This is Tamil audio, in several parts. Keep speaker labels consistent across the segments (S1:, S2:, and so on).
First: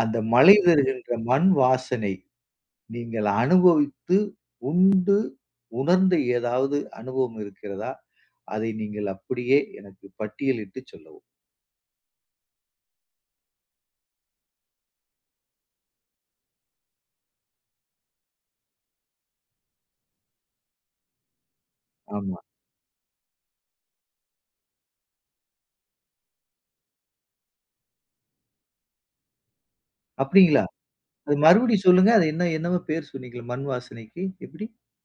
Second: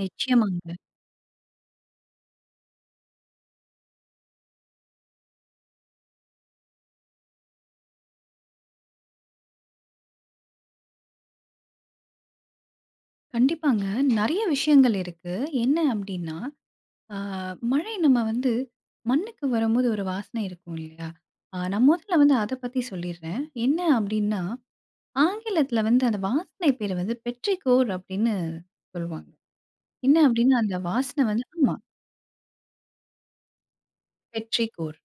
S1: அந்த மழை வருகின்ற மண் வாசனை நீங்க அனுபவித்து, உண்டு உணர்ந்து ஏதாவது அனுபவம் இருக்கிறதா? அதை நீங்கள் அப்பிடியே எனக்கு பட்டியலிட்டு சொல்லவும்.
S2: கண்டிப்பாங்க. நெறைய விஷயங்கள் இருக்கு. என்ன அப்பிடின்னா, ஆ மழை நம்ம வந்து மண்ணுக்கு வரம்போது ஒரு வாசனை இருக்கும் இல்லேங்களா! அ நான் முதல்ல வந்து
S1: ஆமா.
S2: அத பத்தி சொல்லிர்றேன். என்ன அப்பிடின்னா ஆங்கிலத்தில வந்து அந்த வாசனை பேரு வந்து பெற்றிகோர் அப்பிடின்னு சொல்லுவாங்க. என்ன அப்பிடின்னா
S1: அப்பிடிங்களா?
S2: அந்த வாசனை
S1: அது
S2: வந்து ஆமா.
S1: மறுபடியும் சொல்லுங்க. அது என்ன என்னவோ பேரு சொன்னீங்களே! மண் வாசனைக்கு எப்பிடி?
S2: பெற்றிகோர்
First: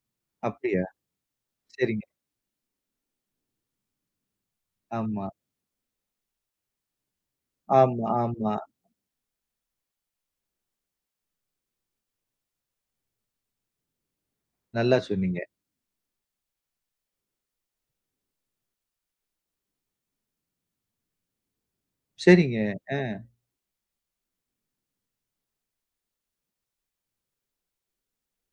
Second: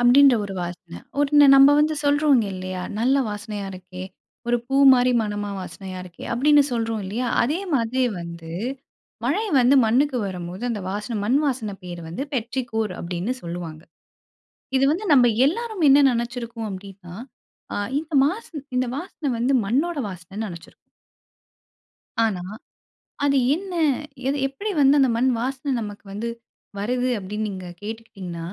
S2: அப்பிடின்ற ஒரு
S1: அப்பிடியா?
S2: வாசனை உடனே நம்ம வந்து
S1: சரிங்க.
S2: சொல்றோங்க இல்லயா! நல்ல வாசனையா இருக்கே! ஒரு பூ மாதிரி
S1: ஆமா.
S2: மனமா வாசனையா இருக்கே! அப்பிடின்னு சொல்றோம் இல்லயா! அதே
S1: ஆமா,
S2: மாதிரியே வந்து
S1: ஆமா.
S2: மழை வந்து மண்ணுக்கு வரம்போது, அந்த வாசனை மண்வாசனை பெயர் வந்து பெற்றிகோர் அப்பிடின்னு சொல்வாங்க. இது
S1: நல்லா
S2: வந்து நம்ப
S1: சொன்னீங்க.
S2: எல்லாரும் என்ன நினைச்சுருக்கோம் அப்பிடின்னா, அ இந்த வாசன, இந்த வாசனை வந்து மண்ணோட வாசனன்னு நினைச்சிருக்கோம். ஆனா,
S1: சரிங்க. அ
S2: அது என்ன எது எப்பிடி வந்து அந்த மண்வாசன நமக்கு வந்து வருது? அப்பிடின்னு நீங்க கேட்டுக்கிட்டீங்கன்னா,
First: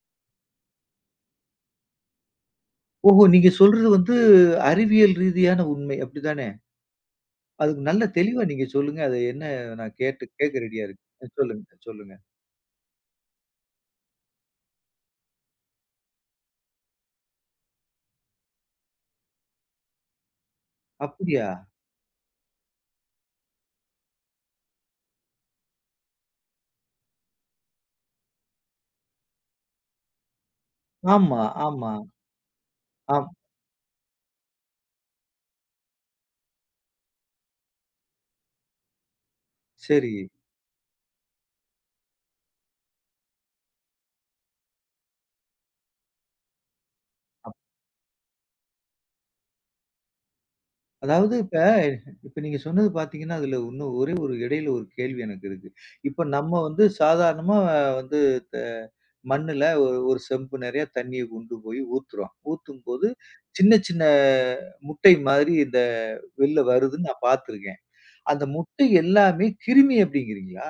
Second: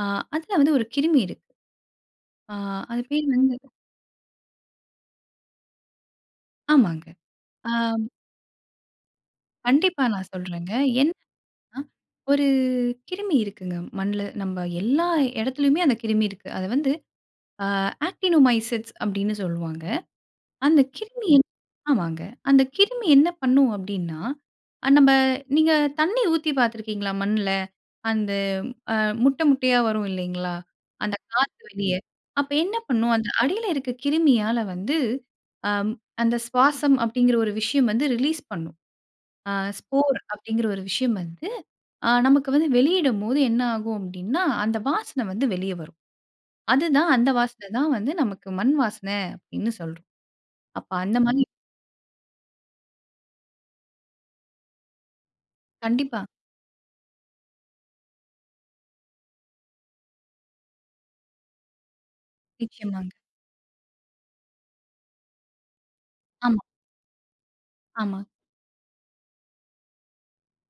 S2: ஆ, அதில வந்து ஒரு கிருமி இருக்கு. ஆ, அது
S1: ஓஹோ!
S2: பேர்
S1: நீங்க
S2: வந்து
S1: சொல்றது வந்து அறிவியல் ரீதியான உண்மை அப்பிடித்தானே!
S2: ஆமாங்க.
S1: அதுக்கு நல்ல
S2: ஆம்.
S1: தெளிவா நீங்க சொல்லுங்க. அது என்ன நான்
S2: கண்டிப்பா
S1: கேட்டு
S2: நான்
S1: கேட்க
S2: சொல்றேங்க.
S1: ரெடியா
S2: என்னன்னா,
S1: இருக்கேன். சொல்லுங்க, சொல்லுங்க.
S2: ஒரு கிருமி இருக்குங்க. மண்ணுல நம்ம எல்லா இடத்திலயுமே அந்த கிருமி இருக்கு. அத வந்து, ஆ ஆக்டினோமைசிட்ஸ் அப்பிடின்னு சொல்லுவாங்க. அந்த கிருமி
S1: அப்புடியா?
S2: ஆமாங்க. அந்த கிருமி என்ன பண்ணும் அப்பிடின்னா, அ நம்ப நீங்க தண்ணி ஊத்தி பார்த்துருக்கீங்களா மண்ல? அந்த ஆ முட்ட, முட்டையா வரும் இல்லேங்களா! அந்த
S1: ஆமா,
S2: காற்று
S1: ஆமா.
S2: வெளிய அப்ப என்ன பண்ணும்
S1: ஆம்.
S2: அந்த அடியில இருக்க கிருமியால வந்து, ஆம் அந்த சுவாசம் அப்பிடிங்கிற ஒரு விஷயம் வந்து ரிலீஸ் பண்ணும். ஆ ஸ்போர்
S1: சரி.
S2: அப்பிடிங்கிற ஒரு விஷயம் வந்து அ நமக்கு வந்து வெளியிடும் போது என்ன ஆகும் அப்பிடின்னா, அந்த வாசனை வந்து வெளிய வரும். அதுதான் அந்த
S1: ஆம்.
S2: வாசன தான் வந்து நமக்கு மண்வாசனை, அப்பிடின்னு சொல்றோம். அப்ப
S1: அதாவது
S2: அந்தமாரி
S1: இப்ப, இப்ப நீங்க சொன்னது பார்த்தீங்கன்னா, அதில இன்னும் ஒரே ஒரு இடையில ஒரு கேள்வி எனக்கு இருக்கு. இப்ப
S2: கண்டிப்பா.
S1: நம்ம வந்து சாதாரணமா வந்து த மண்ணுல ஒ ஒரு செம்பு நெறைய தண்ணிய கொண்டுபோய் ஊத்துறோம். ஊத்தும்போது
S2: நிச்சயமாங்க.
S1: சின்ன, சின்ன முட்டை மாதிரி இந்த வெளில
S2: ஆமா.
S1: வருதுன்னு நான் பார்த்துருக்கேன்.
S2: ஆமா.
S1: அந்த முட்டை எல்லாமே கிருமி அப்பிடின்கிறீங்களா?